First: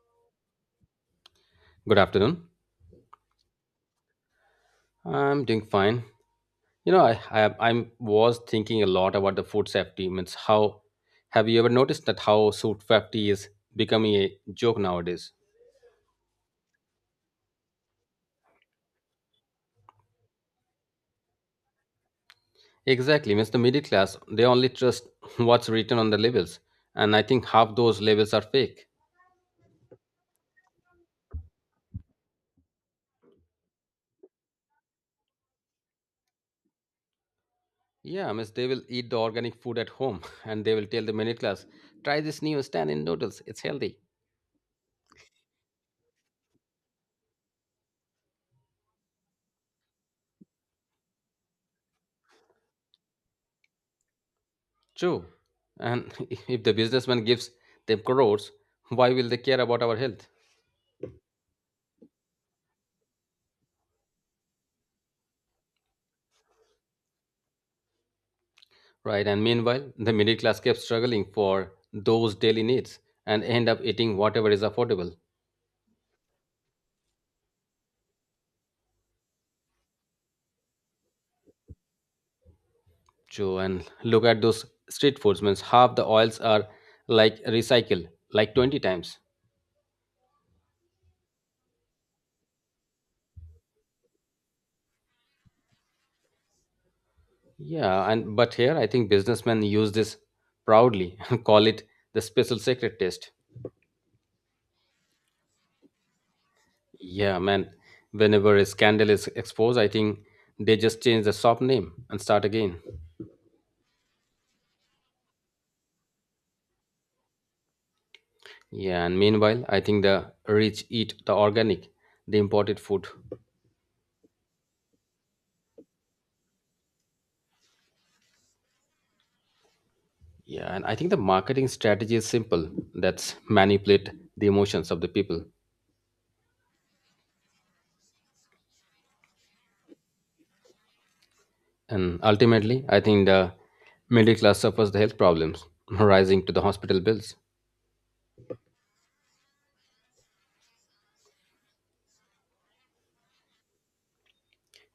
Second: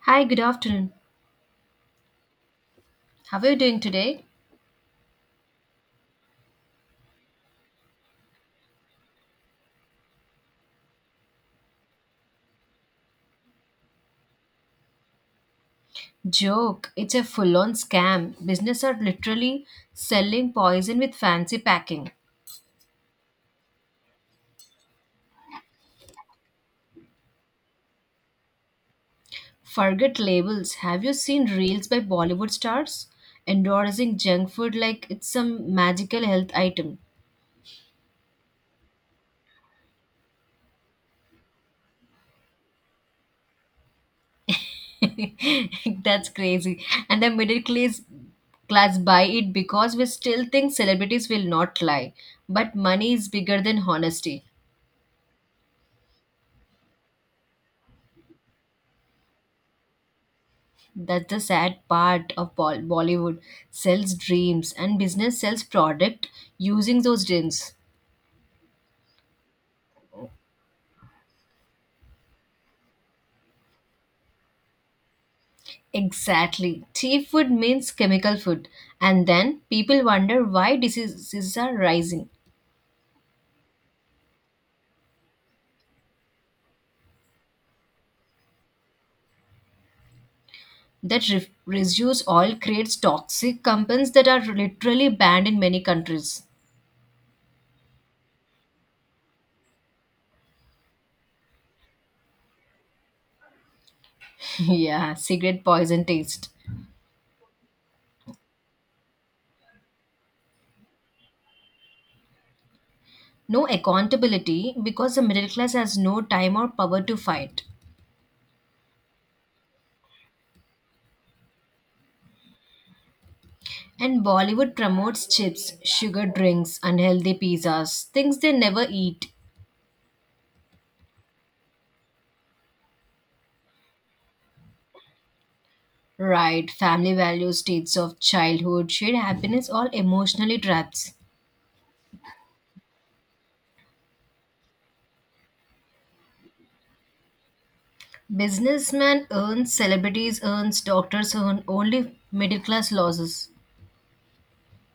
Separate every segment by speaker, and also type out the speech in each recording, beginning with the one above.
Speaker 1: Hi, good afternoon.
Speaker 2: Good afternoon.
Speaker 1: How are you doing today?
Speaker 2: I'm doing fine. You know, I I'm was thinking a lot about the food safety. Means how have you ever noticed that how food safety is becoming a joke nowadays?
Speaker 1: Joke, it's a full on scam. Business are literally selling poison with fancy packing.
Speaker 2: Exactly. Means the middle class they only trust what's written on the labels, and I think half those labels are fake.
Speaker 1: Forget labels. Have you seen reels by Bollywood stars endorsing junk food like it's some magical health item?
Speaker 2: Yeah, means they will eat the organic food at home, and they will tell the middle class, try this new stand in noodles. It's healthy.
Speaker 1: That's crazy. And the middle class buy it because we still think celebrities will not lie. But money is bigger than honesty.
Speaker 2: True. And if the businessman gives them crores, why will they care about our health?
Speaker 1: That's the sad part of Bollywood. Sells dreams and business sells product using those dreams.
Speaker 2: Right, and meanwhile, the middle class kept struggling for those daily needs and end up eating whatever is affordable.
Speaker 1: Exactly. Tea food means chemical food. And then people wonder why diseases are rising.
Speaker 2: Joe, and look at those street foods, means half the oils are like recycled, like 20 times.
Speaker 1: That residues all creates toxic compounds that are literally banned in many countries.
Speaker 2: Yeah, and but here I think businessmen use this proudly and call it the special secret taste.
Speaker 1: Yeah, cigarette poison taste.
Speaker 2: Yeah, man, whenever a scandal is exposed, I think they just change the shop name and start again.
Speaker 1: No accountability because the middle class has no time or power to fight.
Speaker 2: Yeah, and meanwhile, I think the rich eat the organic, the imported food.
Speaker 1: And Bollywood promotes chips, sugar drinks, unhealthy pizzas, things they never eat.
Speaker 2: Yeah, and I think the marketing strategy is simple. That's manipulate the emotions of the people.
Speaker 1: Right, family values, states of childhood, shared happiness, all emotionally traps.
Speaker 2: And ultimately, I think the middle class suffers the health problems rising to the hospital bills.
Speaker 1: Businessmen earn, celebrities earn, doctors earn, only middle class losses.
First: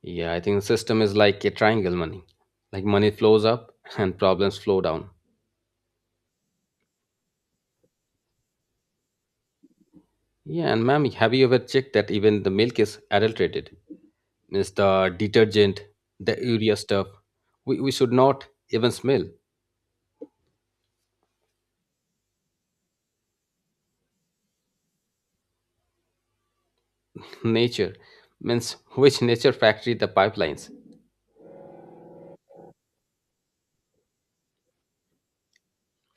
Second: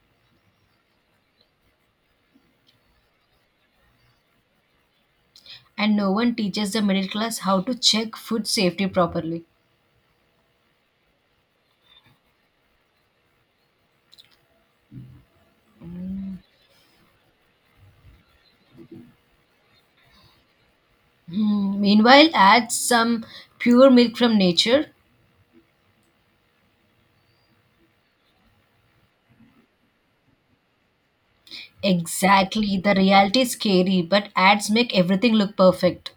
Speaker 2: Yeah, I think the system is like a triangle money. Like money flows up and problems flow down.
Speaker 1: And no one teaches the middle class how to check food safety properly.
Speaker 2: Yeah, and ma'am, have you ever checked that even the milk is adulterated? Means the detergent, the urea stuff. We should not even smell
Speaker 1: Hmm, meanwhile, add some pure milk from nature.
Speaker 2: nature. Means which nature factory the pipelines?
Speaker 1: Exactly, the reality is scary, but ads make everything look perfect.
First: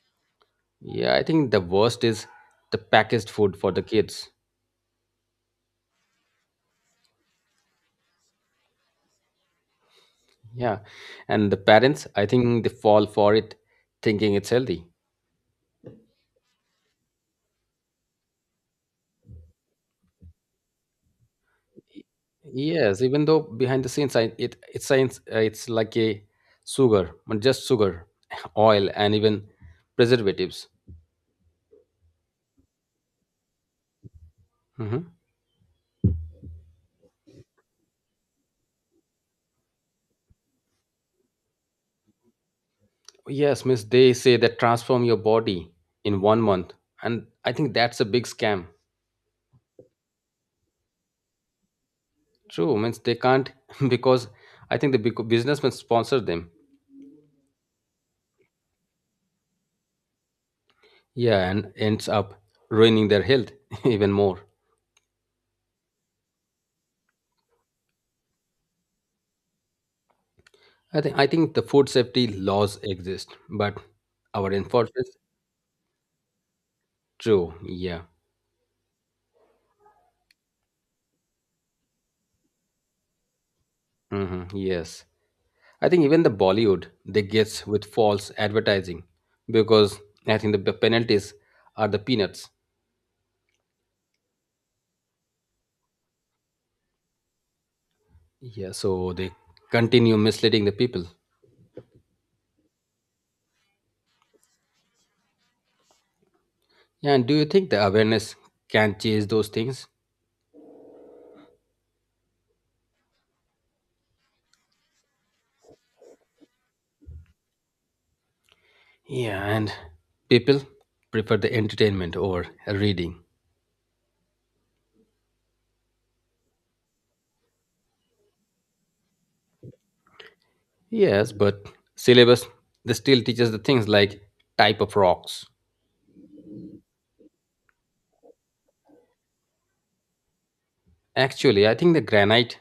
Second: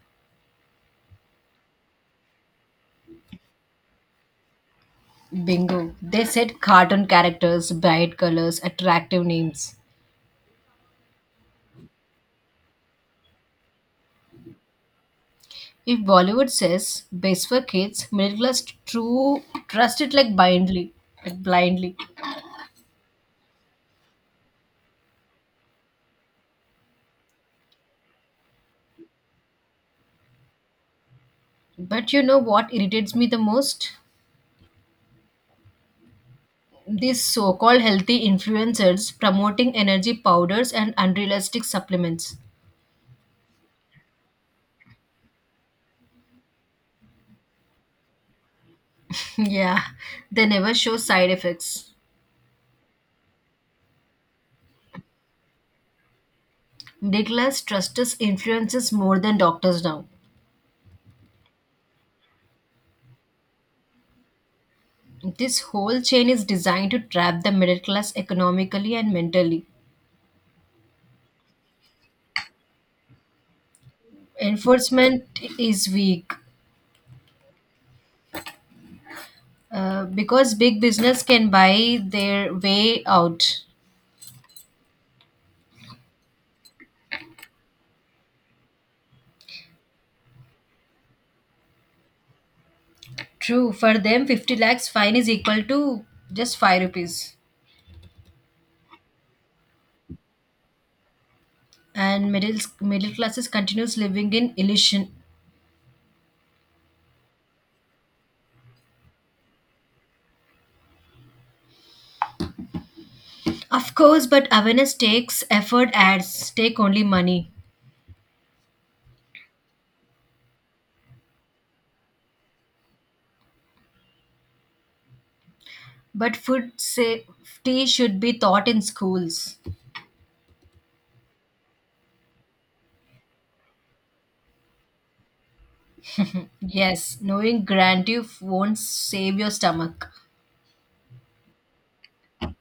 Speaker 2: Yeah, I think the worst is the packaged food for the kids.
Speaker 1: Bingo. They said cartoon characters, bright colors, attractive names.
Speaker 2: Yeah. And the parents, I think they fall for it thinking it's healthy.
Speaker 1: If Bollywood says best for kids, middle class true trust it like blindly, like blindly.
Speaker 2: Yes, even though behind the scenes I, it science it's like a sugar, but just sugar, oil and even preservatives.
Speaker 1: But you know what irritates me the most?
Speaker 2: Hmm.
Speaker 1: These so-called healthy influencers promoting energy powders and unrealistic supplements.
Speaker 2: Yes, miss, they say that transform your body in 1 month. And I think that's a big scam.
Speaker 1: Yeah, they never show side effects.
Speaker 2: True, means they can't because I think the big businessmen sponsor them.
Speaker 1: Middle class trusts influences more than doctors now.
Speaker 2: Yeah, and ends up ruining their health even more.
Speaker 1: This whole chain is designed to trap the middle class economically and mentally.
Speaker 2: I think the food safety laws exist, but our enforcement
Speaker 1: Enforcement is weak,
Speaker 2: true. Yeah.
Speaker 1: because big business can buy their way out.
Speaker 2: Hmm. Yes. I think even the Bollywood they gets with false advertising because I think the penalties are the peanuts.
Speaker 1: True, for them, 50 lakhs fine is equal to just 5 rupees.
Speaker 2: Yeah, so they continue misleading the people.
Speaker 1: And middle classes continues living in illusion.
Speaker 2: Yeah, and do you think the awareness can change those things?
Speaker 1: Of course, but awareness takes effort, ads take only money.
Speaker 2: Yeah, and people prefer the entertainment over reading.
Speaker 1: But food safety should be taught in schools.
Speaker 2: Yes, but syllabus they still teaches the things like type of rocks.
Speaker 1: Yes, knowing grandeur won't save your stomach.
Speaker 2: Actually, I think the granite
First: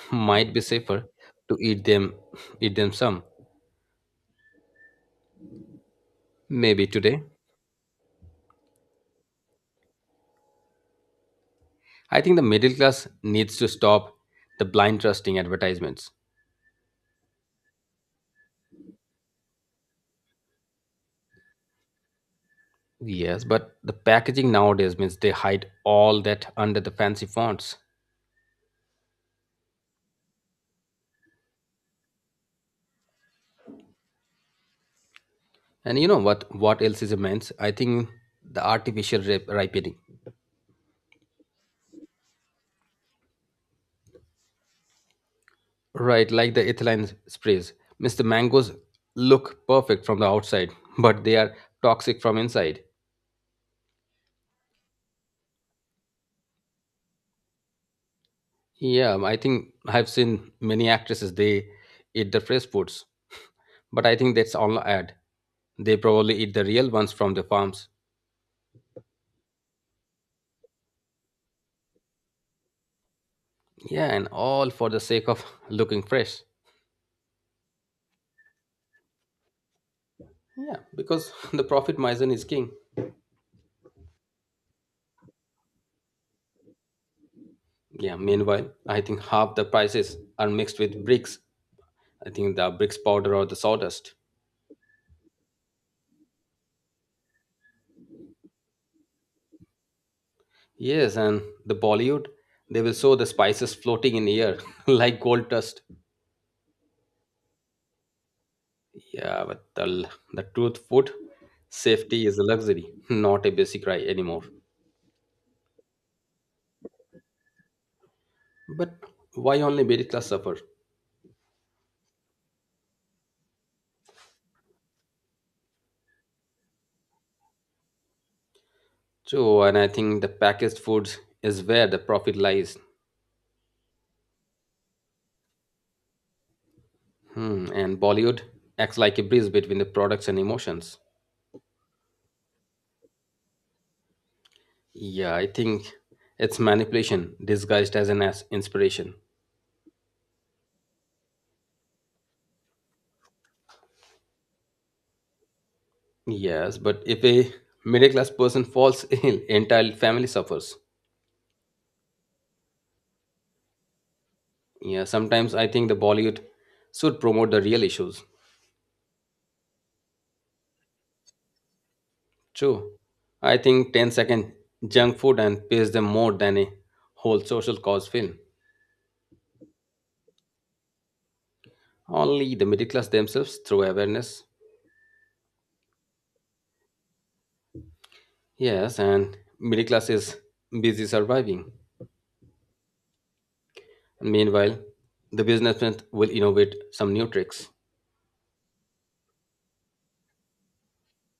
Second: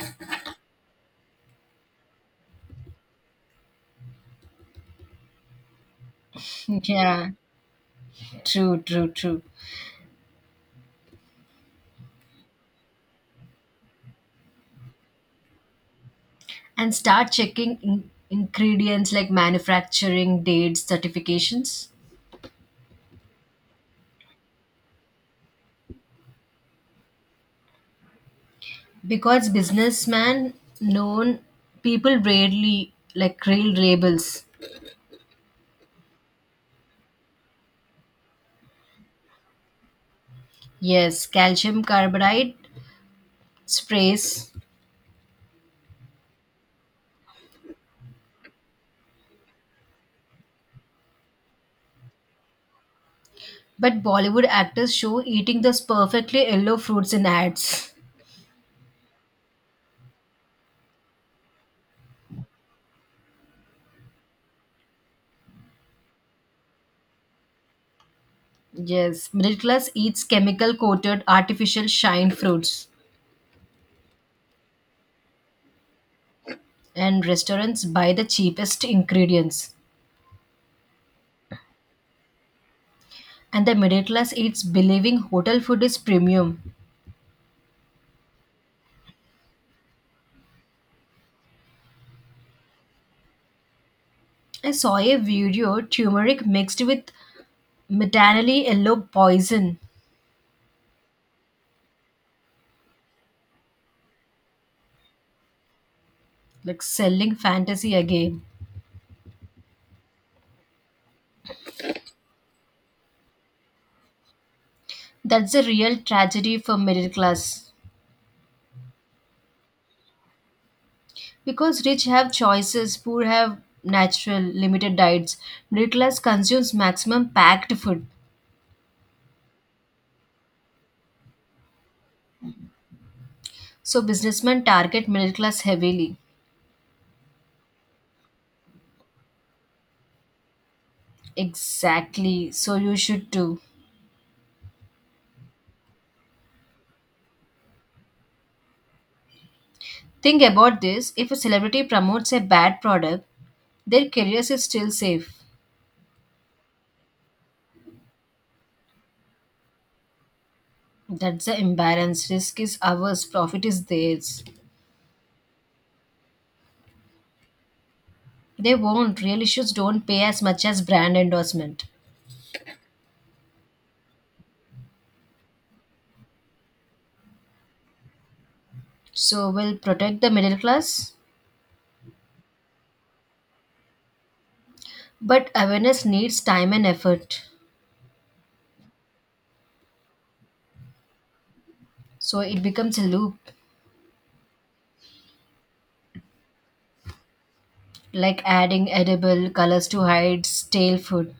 Speaker 2: might be safer to eat them some. Maybe today.
Speaker 1: Yeah, true, true, true.
Speaker 2: I think the middle class needs to stop the blind trusting advertisements.
Speaker 1: And start checking ingredients like manufacturing dates, certifications.
Speaker 2: Yes, but the packaging nowadays means they hide all that under the fancy fonts.
Speaker 1: Because businessman known people rarely like real rebels.
Speaker 2: And you know what else is immense? I think the artificial ripening.
Speaker 1: Yes, calcium carbide sprays.
Speaker 2: Right, like the ethylene sprays. Means the mangoes look perfect from the outside, but they are toxic from inside.
Speaker 1: But Bollywood actors show eating those perfectly yellow fruits in ads.
Speaker 2: Yeah, I think I've seen many actresses they eat the fresh foods, but I think that's all ad. They probably eat the real ones from the farms.
Speaker 1: Yes, middle class eats chemical coated artificial shine fruits.
Speaker 2: Yeah, and all for the sake of looking fresh.
Speaker 1: And restaurants buy the cheapest ingredients
Speaker 2: Yeah, because the profit margin is king.
Speaker 1: and the middle class eats believing hotel food is premium.
Speaker 2: Yeah, meanwhile, I think half the prices are mixed with bricks. I think the bricks powder or the sawdust.
Speaker 1: I saw a video turmeric mixed with metanally yellow poison,
Speaker 2: Yes, and the Bollywood, they will show the spices floating in air like gold dust.
Speaker 1: like selling fantasy again.
Speaker 2: Yeah, but the, the truth, food safety is a luxury, not a basic right anymore.
Speaker 1: That's a real tragedy for middle class.
Speaker 2: But why only middle class suffer?
Speaker 1: Because rich have choices, poor have natural, limited diets. Middle class consumes maximum packed food.
Speaker 2: So, and I think the packaged foods is where the profit lies.
Speaker 1: So businessmen target middle class heavily.
Speaker 2: Hmm, and Bollywood acts like a bridge between the products and emotions.
Speaker 1: Exactly. So you should too.
Speaker 2: Yeah, I think it's manipulation disguised as an as inspiration.
Speaker 1: Think about this if a celebrity promotes a bad product, their career is still safe.
Speaker 2: Yes, but if a middle class person falls ill, entire family suffers.
Speaker 1: That's the imbalance. Risk is ours, profit is theirs.
Speaker 2: Yeah, sometimes I think the Bollywood should promote the real issues.
Speaker 1: They won't. Real issues don't pay as much as brand endorsement.
Speaker 2: True. I think 10 second junk food and pays them more than a whole social cause film.
Speaker 1: So we'll protect the middle class.
Speaker 2: Only the middle class themselves through awareness.
Speaker 1: But awareness needs time and effort.
Speaker 2: Yes, and middle class is busy surviving.
Speaker 1: So it becomes a loop,
Speaker 2: Meanwhile, the businessman will innovate some new tricks,
Speaker 1: like adding edible colors to hide stale food.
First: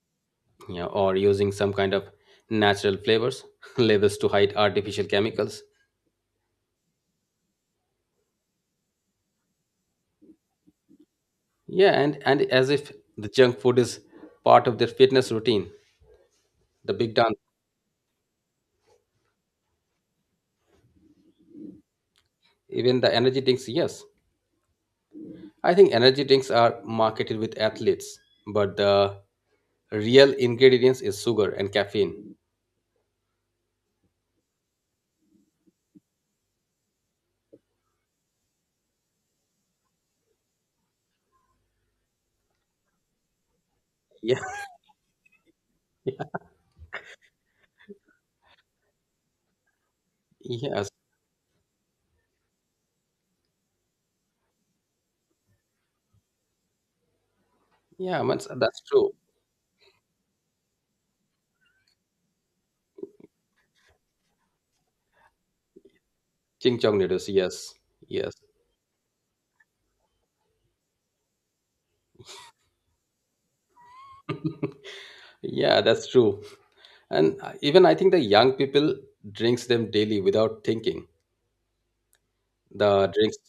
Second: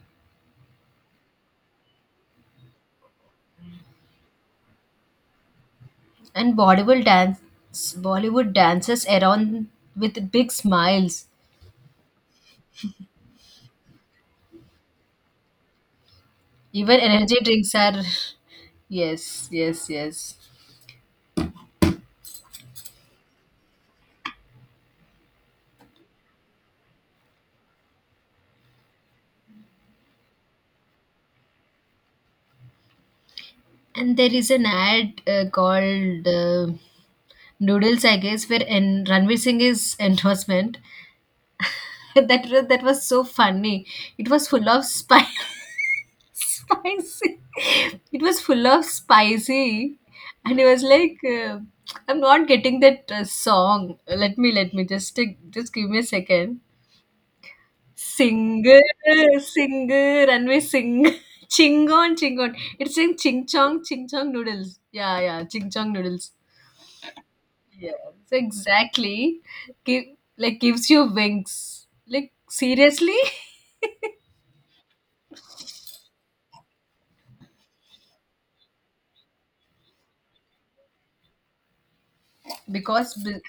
Speaker 2: you know, or using some kind of natural flavors, labels to hide artificial chemicals.
Speaker 1: And Bollywood dances around with big smiles.
Speaker 2: Yeah, and as if the junk food is part of their fitness routine, the
Speaker 1: Even
Speaker 2: big
Speaker 1: energy
Speaker 2: dance,
Speaker 1: drinks are. Yes, yes, yes.
Speaker 2: even the energy drinks. Yes, I think energy drinks are marketed with athletes, but the real ingredients is sugar and caffeine.
Speaker 1: And there is an ad called Noodles, I guess, where and Ranveer Singh is endorsement. That was so funny. It
Speaker 2: Yeah,
Speaker 1: was full of spice.
Speaker 2: yeah.
Speaker 1: Spicy. It was full of spicy, and it was
Speaker 2: Yes,
Speaker 1: like, I'm not getting that song. Let me just give me a second.
Speaker 2: yeah, man,
Speaker 1: Singer,
Speaker 2: that's true.
Speaker 1: singer, sink, sink chingon, chingon. It's in ching chong noodles. Yeah, yeah, ching ching chong noodles.
Speaker 2: Ching chong noodles. Yes,
Speaker 1: Yes,
Speaker 2: yes,
Speaker 1: exactly. Give, like gives you wings. Like seriously?
Speaker 2: yeah, that's true. And even I think the young people drinks them daily without thinking. The
Speaker 1: Because
Speaker 2: drinks
Speaker 1: b-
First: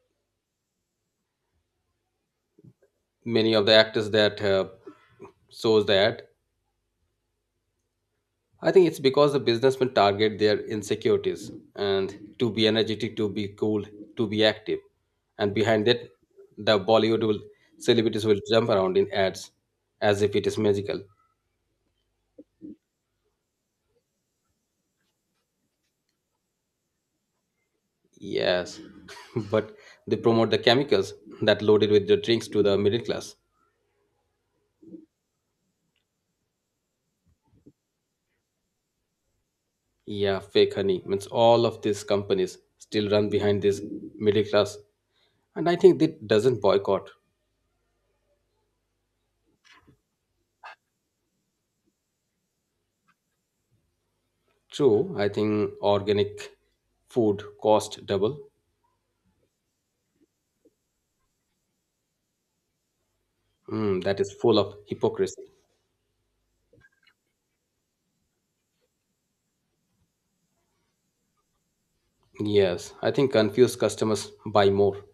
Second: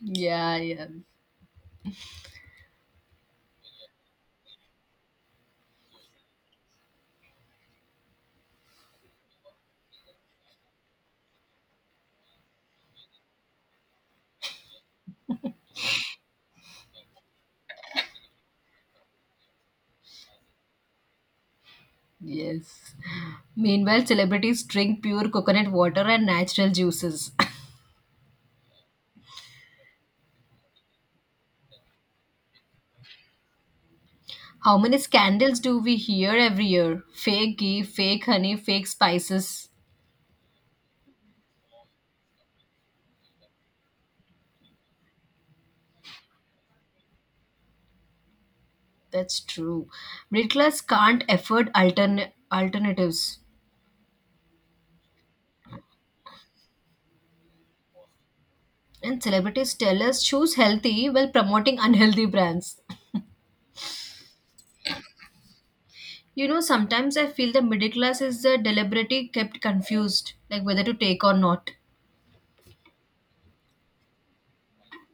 Speaker 1: yeah, yeah.
Speaker 2: many of the actors that shows that I think it's because the businessmen target their insecurities and to be energetic, to be cool, to be active. And behind that, the Bollywood will, celebrities will jump around in ads as if it is magical.
Speaker 1: Yes. Meanwhile, celebrities drink pure coconut water and natural juices.
Speaker 2: Yes, but they promote the chemicals that loaded with the drinks to the middle class.
Speaker 1: How many scandals do we hear every year? Fake ghee, fake honey, fake spices.
Speaker 2: Yeah, fake honey means all of these companies still run behind this middle class and I think that doesn't boycott.
Speaker 1: That's true. Middle class can't afford alternatives.
Speaker 2: True, I think organic food cost double.
Speaker 1: And celebrities tell us choose healthy while promoting unhealthy brands.
Speaker 2: Hmm, that is full of hypocrisy.
Speaker 1: You know, sometimes I feel the middle class is deliberately kept confused, like whether to take or not.
Speaker 2: Yes, I think confused customers buy more.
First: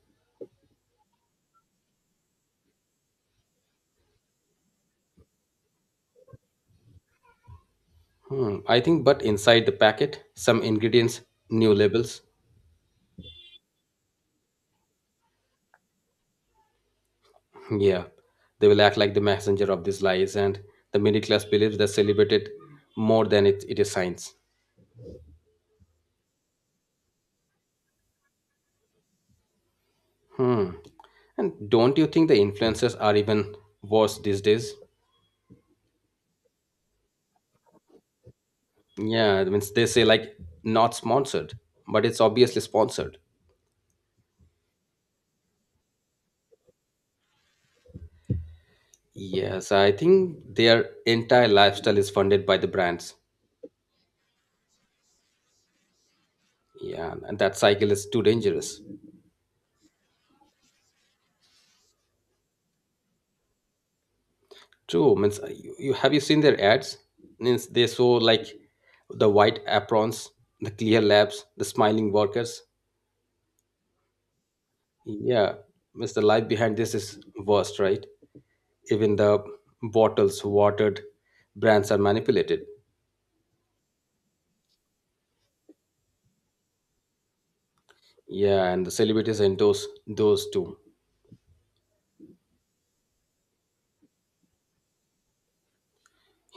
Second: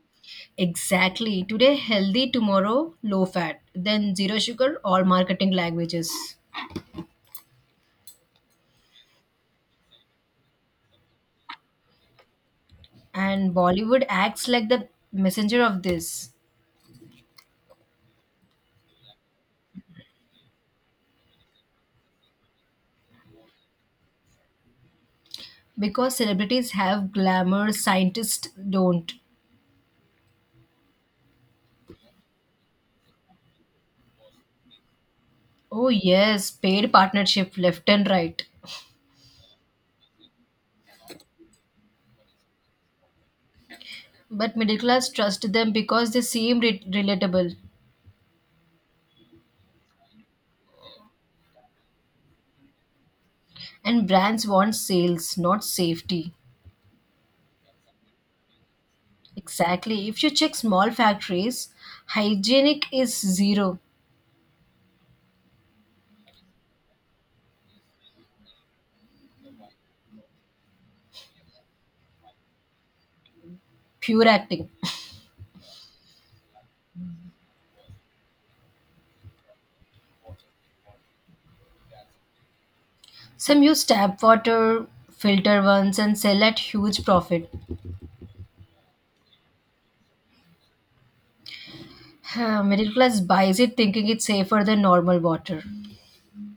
Speaker 1: Exactly. Today healthy, tomorrow low fat, then zero sugar, all marketing languages.
Speaker 2: Hmm, I think, but inside the packet, some ingredients, new labels.
Speaker 1: And Bollywood acts like the messenger of this
Speaker 2: Yeah, they will act like the messenger of these lies, and the middle class believes they celebrated more than it is science.
Speaker 1: because celebrities have glamour, scientists don't.
Speaker 2: Hmm. And don't you think the influencers are even worse these days?
Speaker 1: Oh, yes, paid partnership left and right.
Speaker 2: Yeah, I mean, they say like not sponsored, but it's obviously sponsored.
Speaker 1: But middle class trust them because they seem relatable.
Speaker 2: Yes, I think their entire lifestyle is funded by the brands.
Speaker 1: And brands want sales, not safety.
Speaker 2: Yeah, and that cycle is too dangerous.
Speaker 1: Exactly. If you check small factories, hygienic is zero.
Speaker 2: True, means you have you seen their ads? Means they show like the white aprons, the clear labs, the smiling workers.
Speaker 1: Pure acting.
Speaker 2: Yeah, means the life behind this is worst, right? Even the bottles, watered brands are manipulated.
Speaker 1: Some use tap water, filter ones, and sell at huge profit.
Speaker 2: Yeah, and the celebrities endorse those too.
Speaker 1: Huh, middle class buys it thinking it's safer than normal water.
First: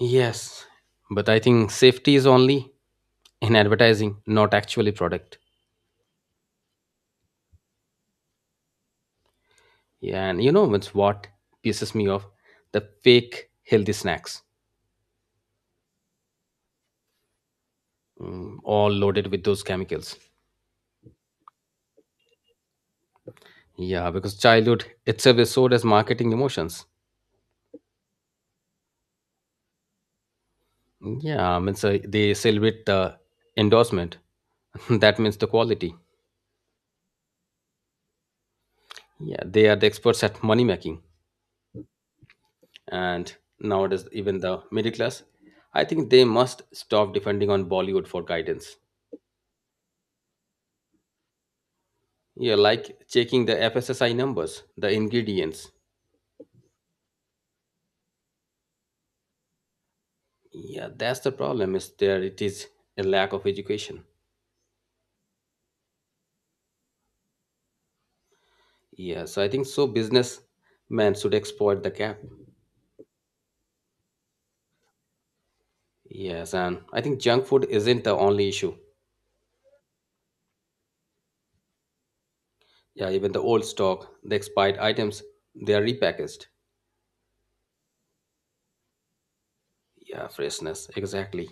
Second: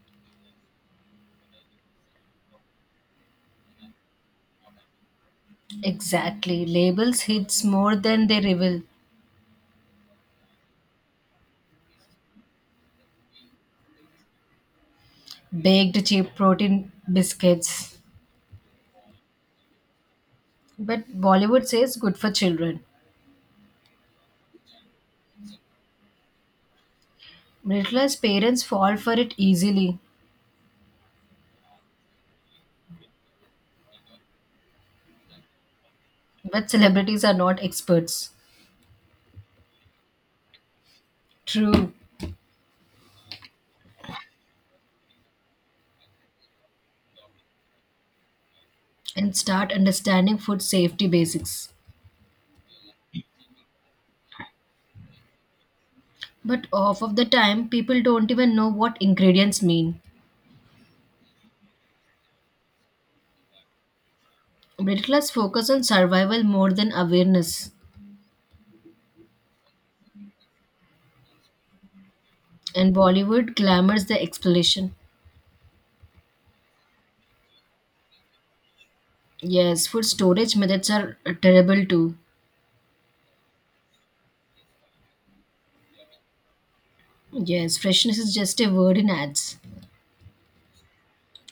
Speaker 2: Yes, but I think safety is only in advertising, not actually product.
Speaker 1: Exactly. Labels hits more than they reveal.
Speaker 2: Yeah, and you know what's what pisses me off? The fake healthy snacks,
Speaker 1: Baked cheap protein biscuits.
Speaker 2: mm, all loaded with those chemicals.
Speaker 1: But Bollywood says good for children.
Speaker 2: Yeah, because childhood itself is sold as marketing emotions.
Speaker 1: Middle class parents fall for it easily,
Speaker 2: Yeah, I mean, so they celebrate the endorsement. That means the quality.
Speaker 1: but celebrities are not experts.
Speaker 2: Yeah, they are the experts at money making.
Speaker 1: True,
Speaker 2: And nowadays, even the middle class, I think they must stop depending on Bollywood for guidance.
Speaker 1: and start understanding food safety basics.
Speaker 2: Yeah, like checking the FSSI numbers, the ingredients.
Speaker 1: But half of the time, people don't even know what ingredients mean.
Speaker 2: Yeah, that's the problem. Is there it is a lack of education.
Speaker 1: Middle class focus on survival more than awareness,
Speaker 2: Yeah, so I think so businessmen should exploit the gap.
Speaker 1: and Bollywood glamours the exploration.
Speaker 2: Yes, and I think junk food isn't the only issue.
Speaker 1: Yes, food storage methods are terrible too.
Speaker 2: Yeah, even the old stock, the expired items, they are repackaged.
Speaker 1: Yes, freshness is just a word in ads.
Speaker 2: Yeah, freshness, exactly.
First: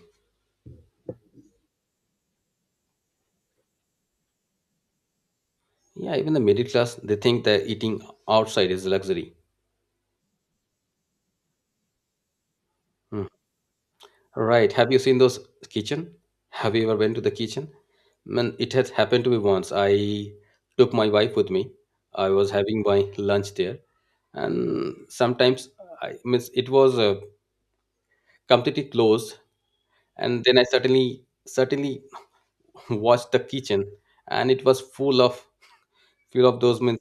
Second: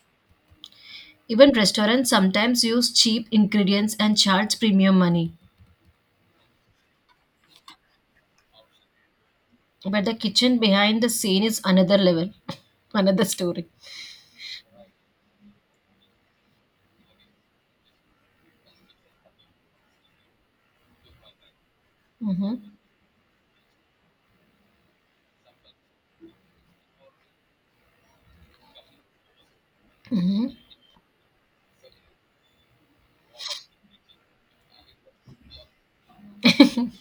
Speaker 1: Even restaurants sometimes use cheap ingredients and charge premium money.
Speaker 2: Yeah, even the middle class, they think that eating outside is luxury.
Speaker 1: But the kitchen behind the scene is another level, another
Speaker 2: Hmm.
Speaker 1: story.
Speaker 2: Right. Have you seen those kitchen? Have you ever been to the kitchen? Man, it has happened to me once. I took my wife with me. I was
Speaker 1: Hmm.
Speaker 2: having my lunch there, and sometimes I miss it was completely closed. And then I suddenly watched the kitchen, and it was full of those. Means,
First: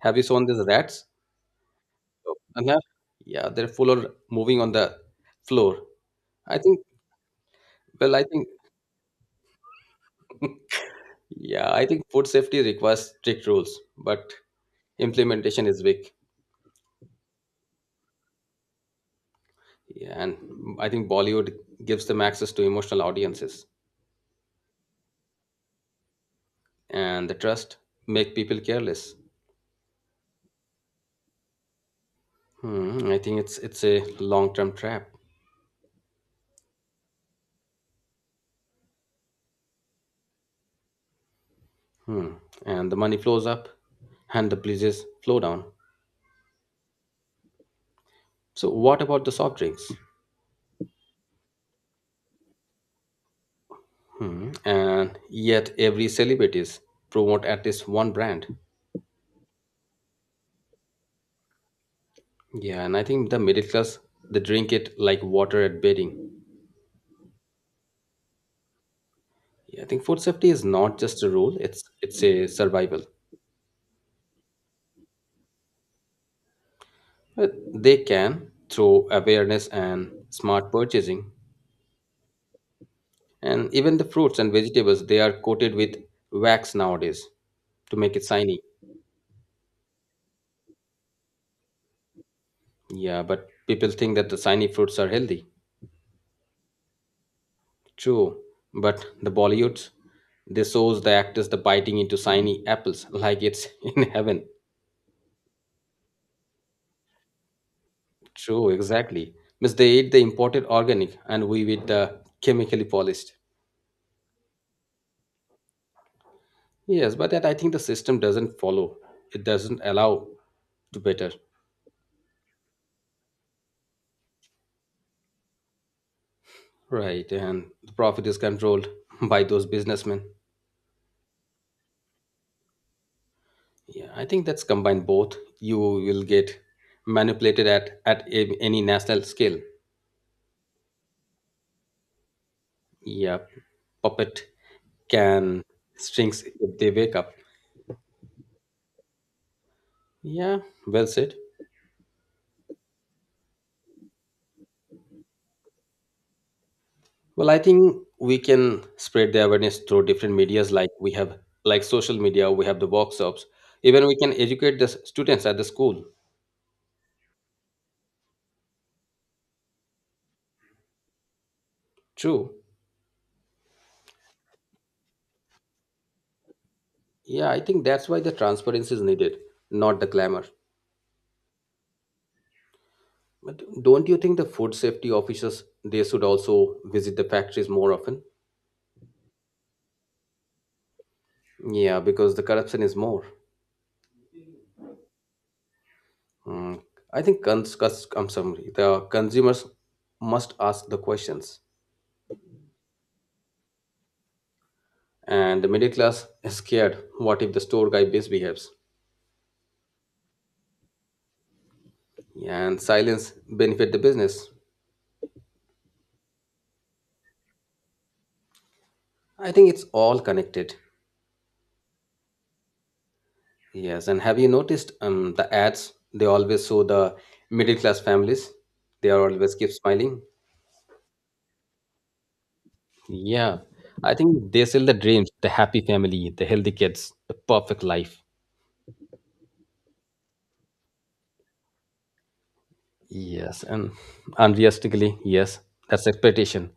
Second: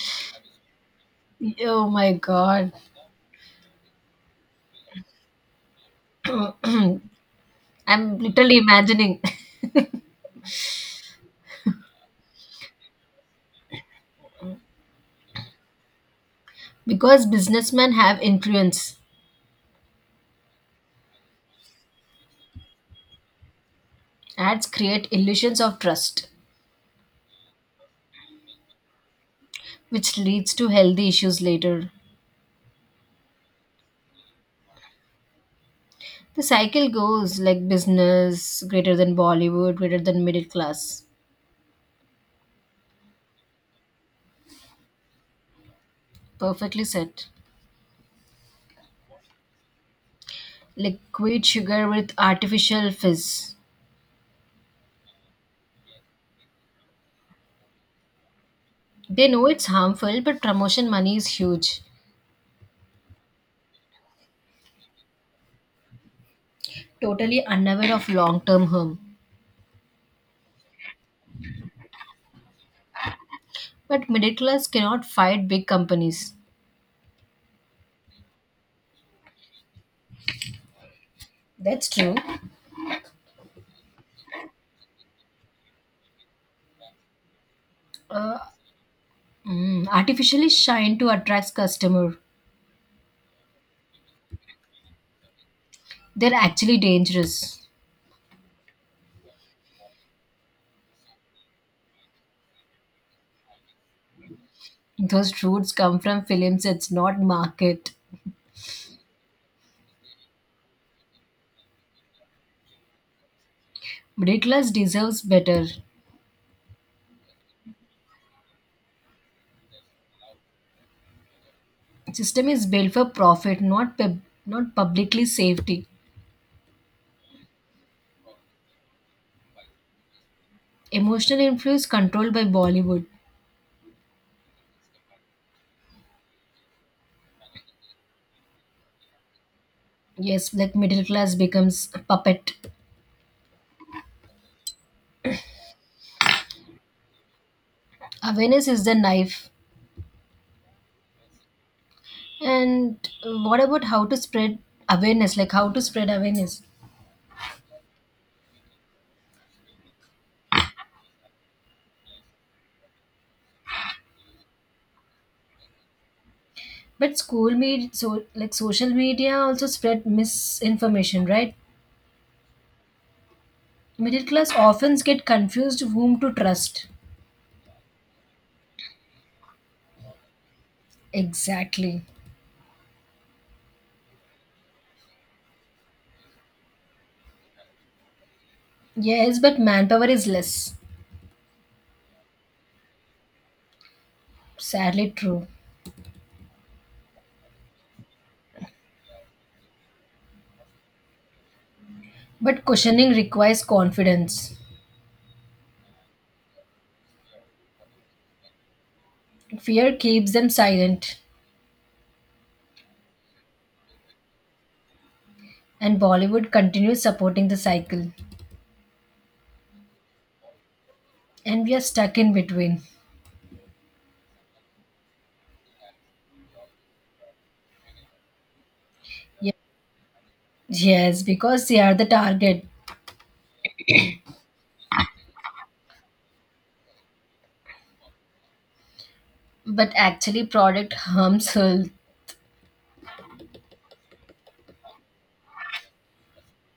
Speaker 2: have you seen these rats?
Speaker 1: Oh my
Speaker 2: Oh,
Speaker 1: god.
Speaker 2: yeah, they're full of moving on the floor. I think. Well,
Speaker 1: I'm
Speaker 2: I think
Speaker 1: literally imagining.
Speaker 2: yeah, I think food safety requires strict rules, but implementation is weak.
Speaker 1: Because businessmen have influence,
Speaker 2: Yeah, and I think Bollywood gives them access to emotional audiences,
Speaker 1: ads create illusions of trust,
Speaker 2: and the trust make people careless.
Speaker 1: which leads to healthy issues later.
Speaker 2: Hmm, I think it's a long term trap.
Speaker 1: The cycle goes like business greater than Bollywood, greater than middle class.
Speaker 2: Hmm. And the money flows up, and the pleases flow down.
Speaker 1: Perfectly said.
Speaker 2: So what about the soft drinks?
Speaker 1: Liquid sugar with artificial fizz.
Speaker 2: Hmm. And yet every celebrities promote at least one brand.
Speaker 1: They know it's harmful, but promotion money is huge,
Speaker 2: Yeah, and I think the middle class they drink it like water at bedding.
Speaker 1: totally unaware of long term harm.
Speaker 2: Yeah, I think food safety is not just a rule; it's a survival.
Speaker 1: But middle class cannot fight big companies.
Speaker 2: But they can through awareness and smart purchasing,
Speaker 1: That's true.
Speaker 2: and even the fruits and vegetables they are coated with wax nowadays to make it shiny.
Speaker 1: Mm, artificially shine to attract customer.
Speaker 2: Yeah, but people think that the shiny fruits are healthy.
Speaker 1: They're actually dangerous.
Speaker 2: True, but the Bollywoods they shows the actors the biting into shiny apples like it's in heaven.
Speaker 1: Those fruits come from films, it's not market.
Speaker 2: True, exactly. Means they eat the imported organic, and we eat the chemically polished.
Speaker 1: Middle class deserves better.
Speaker 2: Yes, but that I think the system doesn't follow. It doesn't allow to better.
Speaker 1: System is built for profit, not publicly safety.
Speaker 2: Right, and the profit is controlled by those businessmen.
Speaker 1: Emotional influence controlled by Bollywood.
Speaker 2: Yeah, I think that's combined both. You will get manipulated at any national scale.
Speaker 1: Yes, like middle class becomes a puppet.
Speaker 2: Yeah, puppet can strings if they wake up.
Speaker 1: Awareness is the knife.
Speaker 2: Yeah, well said.
Speaker 1: And what about how to spread awareness?
Speaker 2: Well, I think we can spread the awareness through different medias, like we have, like social media. We have the workshops. Even we can educate the students at the school.
Speaker 1: But school media so like social media also spread misinformation, right?
Speaker 2: True.
Speaker 1: Middle class often get confused whom to trust.
Speaker 2: Yeah, I think that's why the transparency is needed, not the glamour.
Speaker 1: Exactly.
Speaker 2: But don't you think the food safety officers they should also visit the factories more often?
Speaker 1: Yes, but manpower is less.
Speaker 2: Yeah, because the corruption is more.
Speaker 1: Sadly true.
Speaker 2: Mm. I think I'm sorry, the consumers must ask the questions,
Speaker 1: But questioning requires confidence.
Speaker 2: and the middle class is scared. What if the store guy misbehaves?
Speaker 1: Fear keeps them silent.
Speaker 2: Yeah, and silence benefit the business.
Speaker 1: And Bollywood continues supporting the cycle.
Speaker 2: I think it's all connected.
Speaker 1: And we are stuck in between.
Speaker 2: Yes, and have you noticed the ads? They always show the middle class families. They are always keep smiling.
Speaker 1: Yes, because they are the target.
Speaker 2: Yeah, I think they sell the dreams, the happy family, the healthy kids, the perfect life.
Speaker 1: But actually, product harms health.
Speaker 2: Yes, and unrealistically, yes, that's expectation,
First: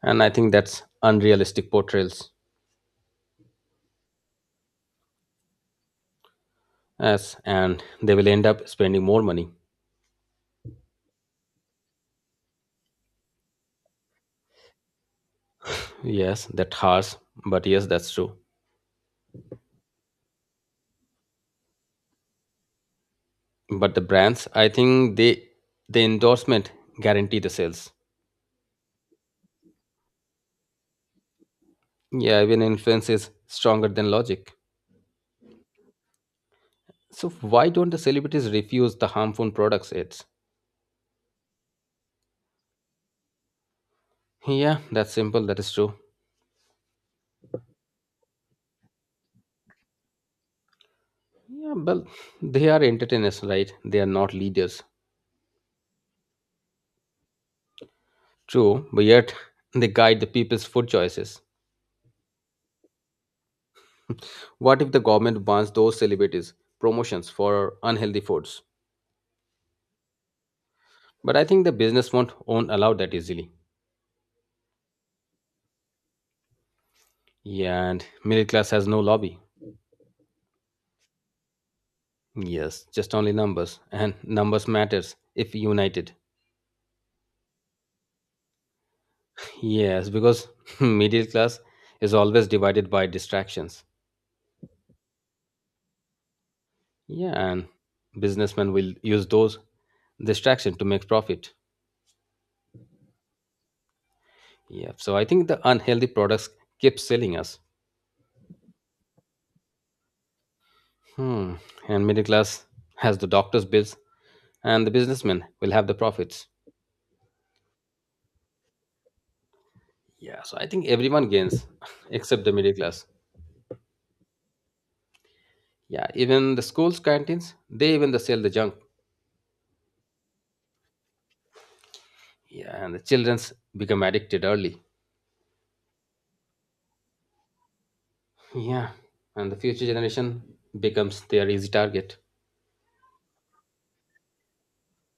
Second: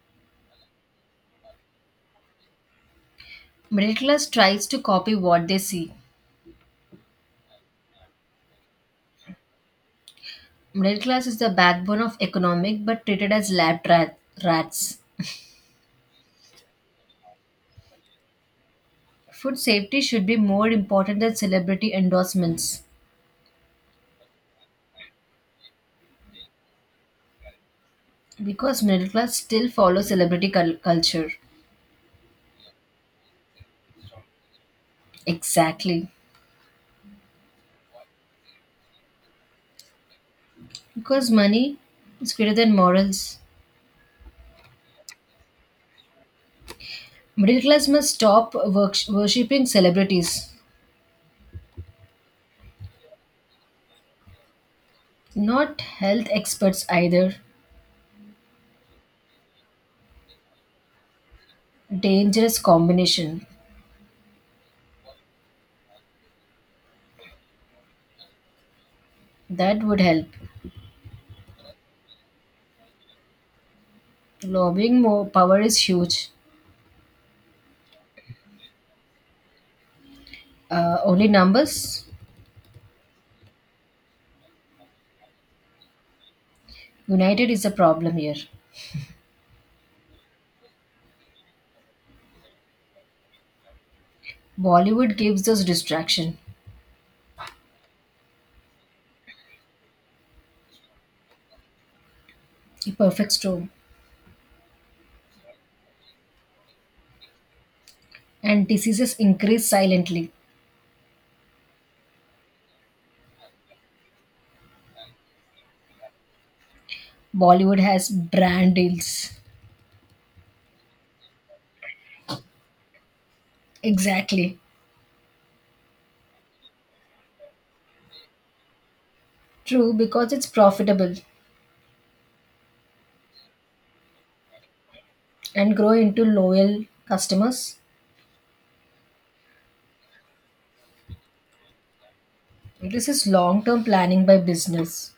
Speaker 2: and I think that's unrealistic portrayals.
Speaker 1: Middle class tries to copy what they see.
Speaker 2: Yes, and they will end up spending more money.
Speaker 1: Middle class is the backbone of economic, but treated as lab rats.
Speaker 2: Yes, that harsh, but yes, that's true.
Speaker 1: Food safety should be more important than celebrity endorsements
Speaker 2: But the brands, I think they the endorsement guarantee the sales.
Speaker 1: because middle class still follows celebrity culture.
Speaker 2: Yeah, even influence is stronger than logic.
Speaker 1: Exactly.
Speaker 2: So why don't the celebrities refuse the harmful products ads?
Speaker 1: Because money is greater than morals.
Speaker 2: Yeah, that's simple, that is true.
Speaker 1: Middle class must stop worshipping celebrities,
Speaker 2: Yeah, well, they are entertainers, right? They are not leaders.
Speaker 1: not health experts either.
Speaker 2: True, but yet they guide the people's food choices.
Speaker 1: Dangerous combination.
Speaker 2: What if the government bans those celebrities promotions for unhealthy foods?
Speaker 1: That would help.
Speaker 2: But I think the business won't allow that easily.
Speaker 1: Lobbying more power is huge.
Speaker 2: Yeah, and middle class has no lobby.
Speaker 1: Only numbers?
Speaker 2: Yes, just only numbers, and numbers matters if united.
Speaker 1: United is a problem here.
Speaker 2: Yes, because middle class is always divided by distractions.
Speaker 1: Bollywood gives us distraction,
Speaker 2: Yeah, and businessmen will use those distraction to make profit.
Speaker 1: a perfect storm,
Speaker 2: Yeah, so I think the unhealthy products keep selling us.
Speaker 1: and diseases increase silently.
Speaker 2: Hmm. And middle class has the doctor's bills, and the businessmen will have the profits.
Speaker 1: Bollywood has brand deals.
Speaker 2: Yeah, so I think everyone gains except the middle class.
Speaker 1: Exactly.
Speaker 2: Yeah, even the schools canteens, they even the sell the junk.
Speaker 1: True, because it's profitable
Speaker 2: Yeah, and the childrens become addicted early.
Speaker 1: and grow into loyal customers.
Speaker 2: Yeah, and the future generation becomes their easy target.
Speaker 1: This is long term planning by business.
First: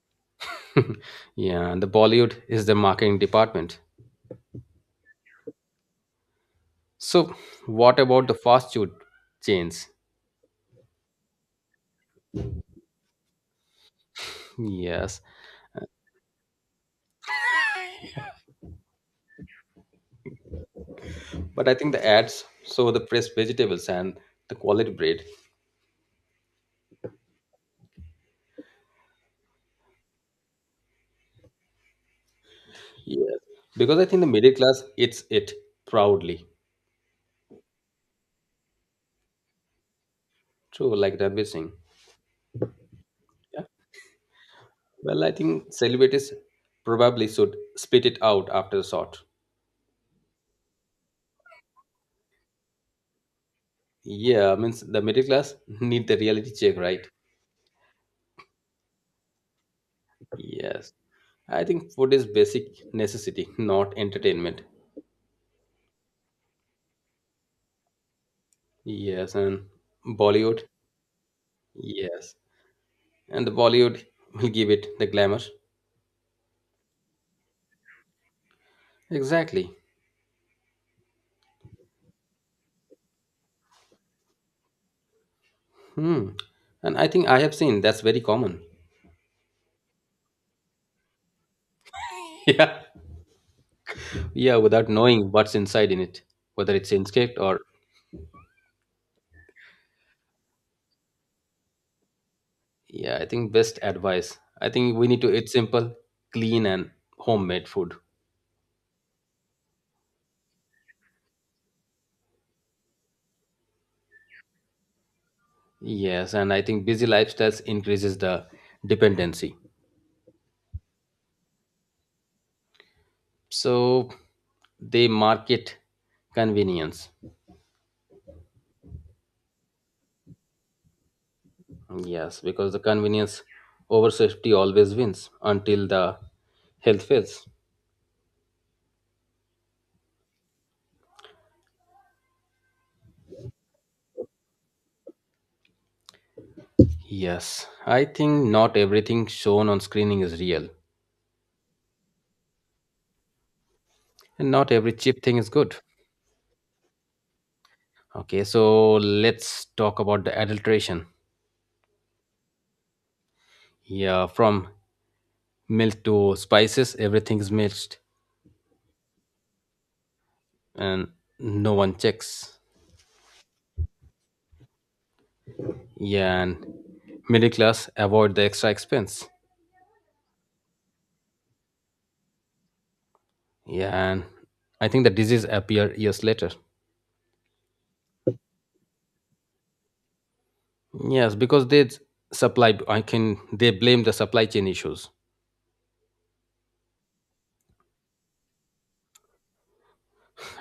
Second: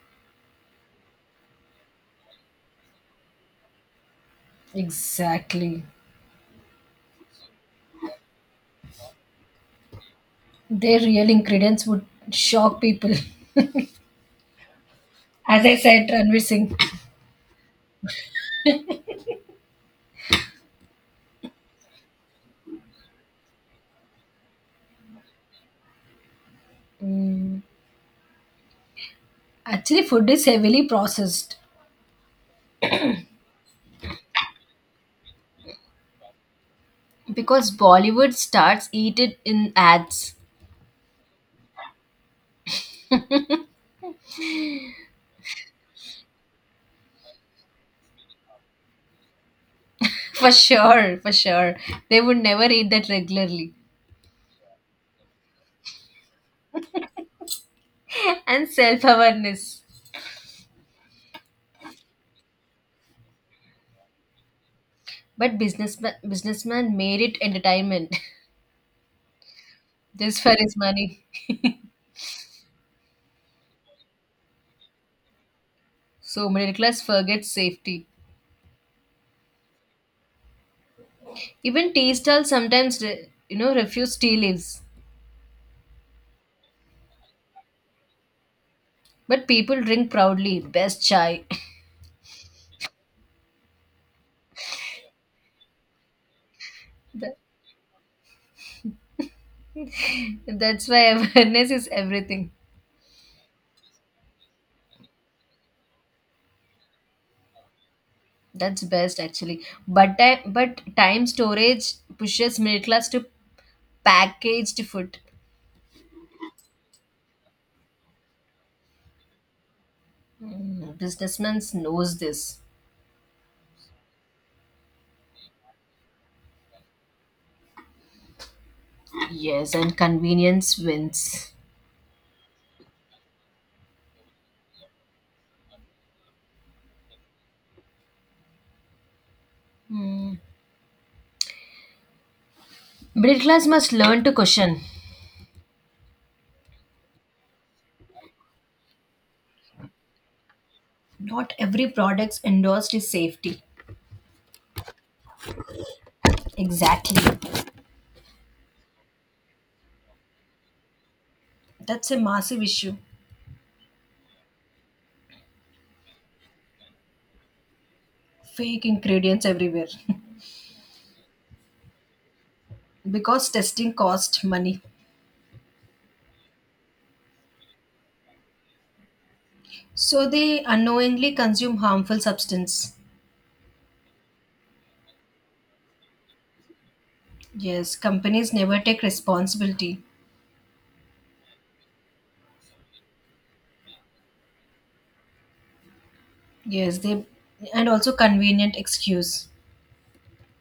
Speaker 2: yeah, and the Bollywood is the marketing department.
Speaker 1: Exactly.
Speaker 2: So, what about the fast food chains?
Speaker 1: Their real ingredients would shock people.
Speaker 2: Yes,
Speaker 1: As I said, Ranveer Singh.
Speaker 2: but I think the ads show the fresh vegetables and the quality bread.
Speaker 1: Actually, food is heavily processed.
Speaker 2: Yes, because I think the middle class eats it proudly.
Speaker 1: Because Bollywood stars eat it in ads.
Speaker 2: True, like Ranveer Singh. Yeah. Well, I think celebrities probably should spit it out after a shot.
Speaker 1: For sure, for sure. They would never eat that regularly.
Speaker 2: Yeah, means the middle class need the reality check, right?
Speaker 1: And self awareness.
Speaker 2: Yes. I think food is basic necessity, not entertainment.
Speaker 1: But businessman made it entertainment.
Speaker 2: Yes, and
Speaker 1: Just for
Speaker 2: Bollywood.
Speaker 1: his money.
Speaker 2: Yes. And the Bollywood will give it the glamour.
Speaker 1: So middle class forgets safety.
Speaker 2: Exactly.
Speaker 1: Even tea stalls sometimes refuse tea leaves.
Speaker 2: Hmm. And I think I have seen that's very common.
Speaker 1: But people drink proudly. Best chai.
Speaker 2: yeah. Yeah, without knowing what's inside in it, whether it's
Speaker 1: That-
Speaker 2: insect or
Speaker 1: That's why awareness is everything.
Speaker 2: yeah, I think best advice. I think we need to eat simple, clean and homemade food.
Speaker 1: That's best actually. But but time storage pushes middle class to packaged food.
Speaker 2: Yes, and I think busy lifestyles increases the dependency.
Speaker 1: Mm, businessmen knows this.
Speaker 2: So they market convenience.
Speaker 1: Yes, and convenience wins.
Speaker 2: Yes, because the convenience over safety always wins until the health fails.
Speaker 1: Middle class must learn to caution.
Speaker 2: Yes, I think not everything shown on screening is real,
Speaker 1: Not every product endorsed is safety.
Speaker 2: and not every cheap thing is good.
Speaker 1: Exactly.
Speaker 2: Okay, so let's talk about the adulteration.
Speaker 1: That's a massive issue.
Speaker 2: Yeah, from milk to spices everything is mixed,
Speaker 1: Fake ingredients everywhere.
Speaker 2: and no one checks.
Speaker 1: Because testing costs money.
Speaker 2: Yeah, and middle class avoid the extra expense.
Speaker 1: So they unknowingly consume harmful substance.
Speaker 2: Yeah, and I think the disease appeared years later.
Speaker 1: Yes, companies never take responsibility.
Speaker 2: Yes, because they supply. I can. They blame the supply chain issues,
Speaker 1: Yes, they and also convenient excuse.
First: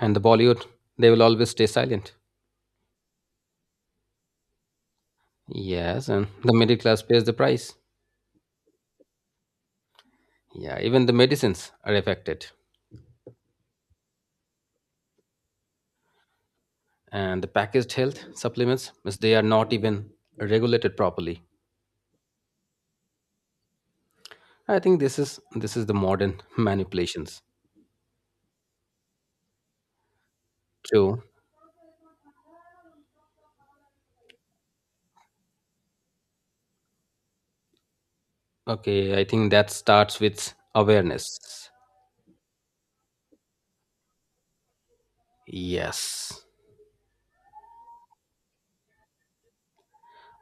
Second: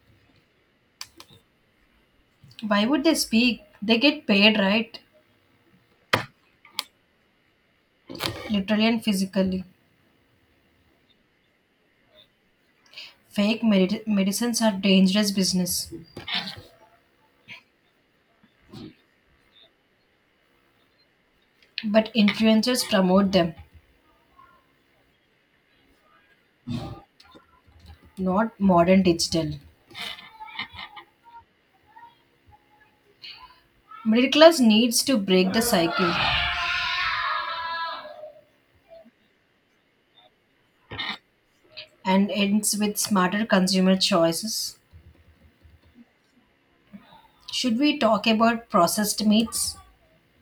Speaker 2: and the Bollywood. They will always stay silent.
Speaker 1: Why would they speak? They get paid, right?
Speaker 2: Yes, and the middle class pays the price.
Speaker 1: Literally and physically.
Speaker 2: Yeah, even the medicines are affected,
Speaker 1: Fake medicines are dangerous business,
Speaker 2: and the packaged health supplements, means they are not even regulated properly.
Speaker 1: but influencers promote them,
Speaker 2: I think this is the modern manipulations.
Speaker 1: not modern digital.
Speaker 2: True.
Speaker 1: Middle class needs to break the cycle
Speaker 2: Okay, I think that starts with awareness.
Speaker 1: and ends with smarter consumer choices.
Speaker 2: Yes.
Speaker 1: Should we talk about processed meats?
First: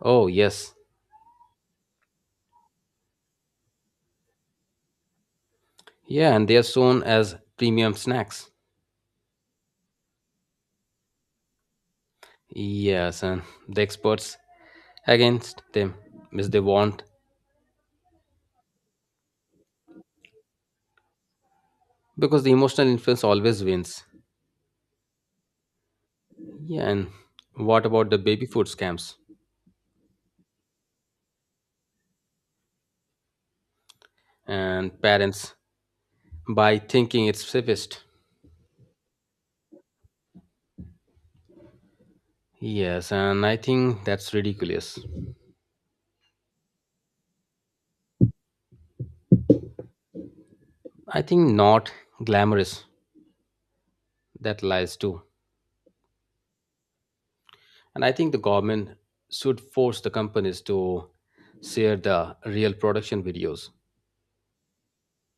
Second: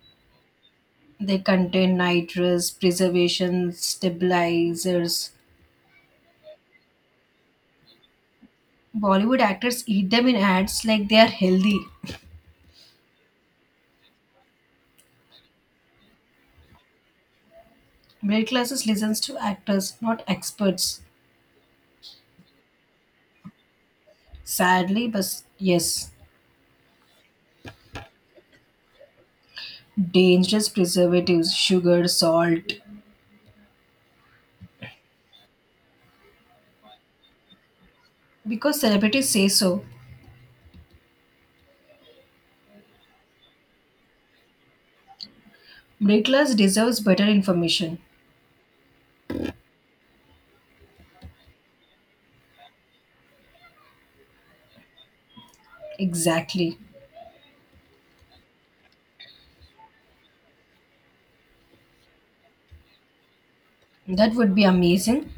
Speaker 2: Oh, yes.
Speaker 1: They contain nitrous, preservation, stabilizers.
Speaker 2: Yeah, and they are shown as premium snacks.
Speaker 1: Bollywood actors eat them in ads like they are healthy.
Speaker 2: Yes, and the experts against them miss they want
Speaker 1: Middle classes listens to actors, not experts.
Speaker 2: because the emotional influence always wins.
Speaker 1: Sadly, but yes,
Speaker 2: Yeah, and what about the baby food scams
Speaker 1: dangerous preservatives, sugar, salt.
Speaker 2: and parents by thinking it's safest?
Speaker 1: Because celebrities say so,
Speaker 2: Yes, and I think that's ridiculous.
Speaker 1: middle class deserves better information.
Speaker 2: I think not glamorous that lies too.
Speaker 1: Exactly.
Speaker 2: And I think the government should force the companies to share the real production videos
Speaker 1: That would be amazing.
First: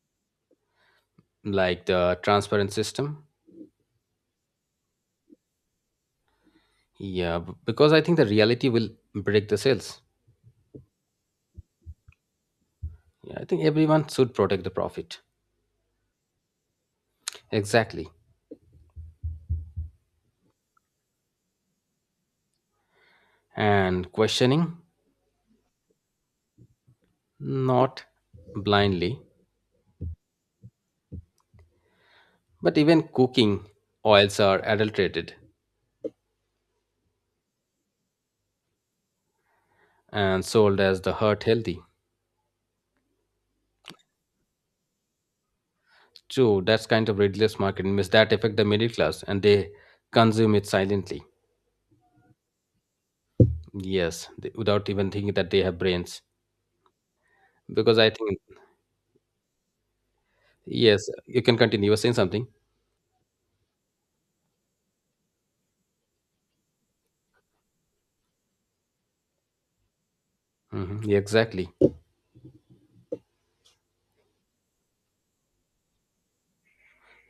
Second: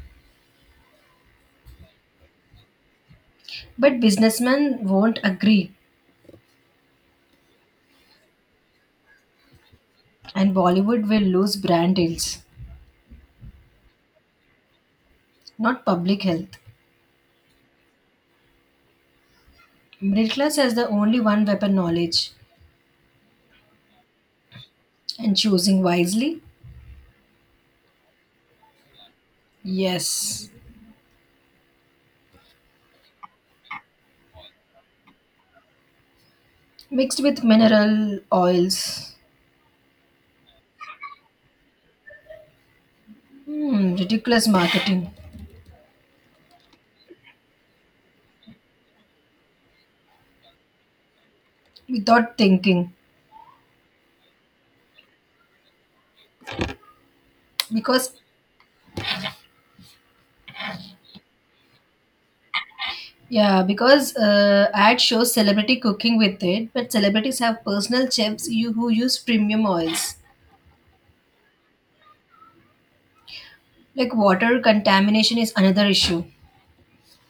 Speaker 2: like the transparent system.
Speaker 1: But businessmen won't agree,
Speaker 2: Yeah, because I think the reality will break the sales.
Speaker 1: and Bollywood will lose brand deals,
Speaker 2: Yeah, I think everyone should protect the profit.
Speaker 1: not public health.
Speaker 2: Exactly.
Speaker 1: Middle class has the only one weapon knowledge,
Speaker 2: And questioning,
Speaker 1: and choosing wisely,
Speaker 2: not blindly,
Speaker 1: yes.
Speaker 2: but even cooking oils are adulterated
Speaker 1: Mixed with mineral oils.
Speaker 2: and sold as the heart healthy.
Speaker 1: Hmm, ridiculous marketing
Speaker 2: True, that's kind of ridiculous marketing. Miss that affect the middle class and they consume it silently.
Speaker 1: without thinking.
Speaker 2: Yes, they- without even thinking that they have brains. Because I
Speaker 1: Because
Speaker 2: think, yes, you can continue. You were saying something.
Speaker 1: Yeah, because ad shows celebrity cooking with it, but celebrities have personal chefs who use premium oils.
Speaker 2: Hmm, exactly.
Speaker 1: Like water contamination is another issue,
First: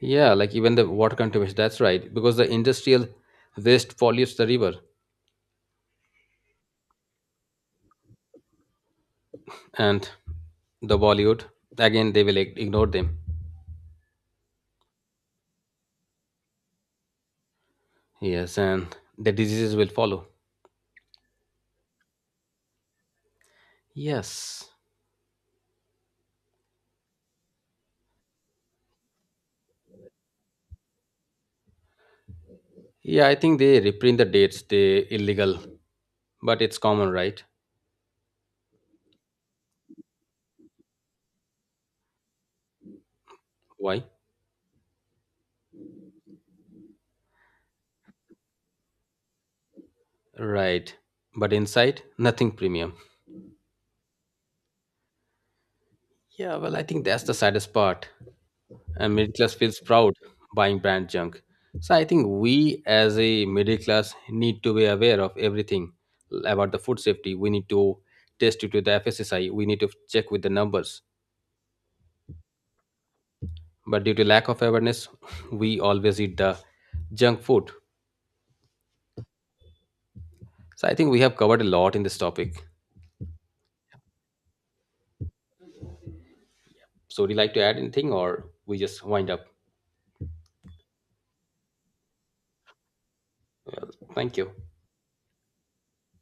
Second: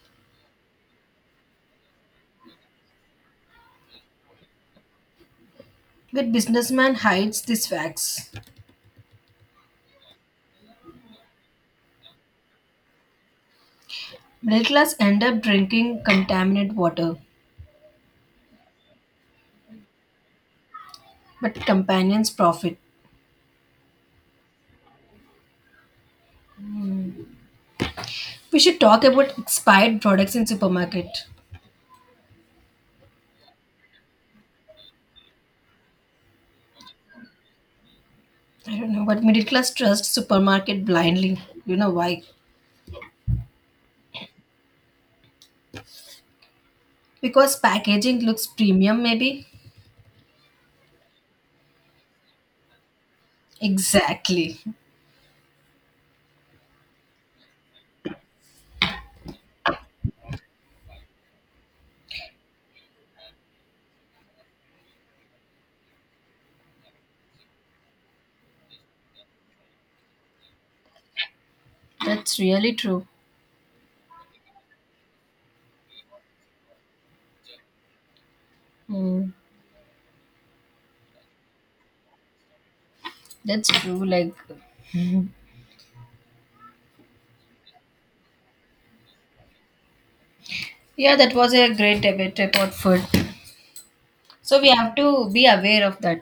Speaker 2: Yeah, like even the water contamination. That's right, because the industrial waste pollutes the river,
Speaker 1: but businessman hides these facts.
Speaker 2: and the Bollywood again they will ignore them.
Speaker 1: Middle class end up drinking contaminated water,
Speaker 2: Yes, and the diseases will follow.
Speaker 1: but companions profit.
Speaker 2: Yes.
Speaker 1: We should talk about expired products in supermarket.
Speaker 2: Yeah, I think they reprint the dates. They illegal, but it's common, right?
Speaker 1: I don't know, but middle class trust supermarket blindly. You know why?
Speaker 2: Why?
Speaker 1: Because packaging looks premium, maybe?
Speaker 2: Right. But inside, nothing premium.
Speaker 1: Exactly.
Speaker 2: Yeah, well, I think that's the saddest part. And middle class feels proud buying brand junk. So I think we as a middle class need to be aware of everything about the food safety. We need to test it with the FSSI. We need to check with the numbers.
Speaker 1: That's really true.
Speaker 2: But due to lack of awareness, we always eat the junk food.
Speaker 1: Hmm.
Speaker 2: So I think we have covered a lot in this topic.
Speaker 1: That's true. Like, mhm.
Speaker 2: So would you like to add anything or we just wind up?
Speaker 1: Yeah, that was a great debate about food.
Speaker 2: Thank you.
Speaker 1: So we have to be aware of that.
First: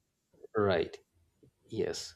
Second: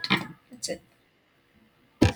Speaker 1: That's it.
Speaker 2: Right. Yes.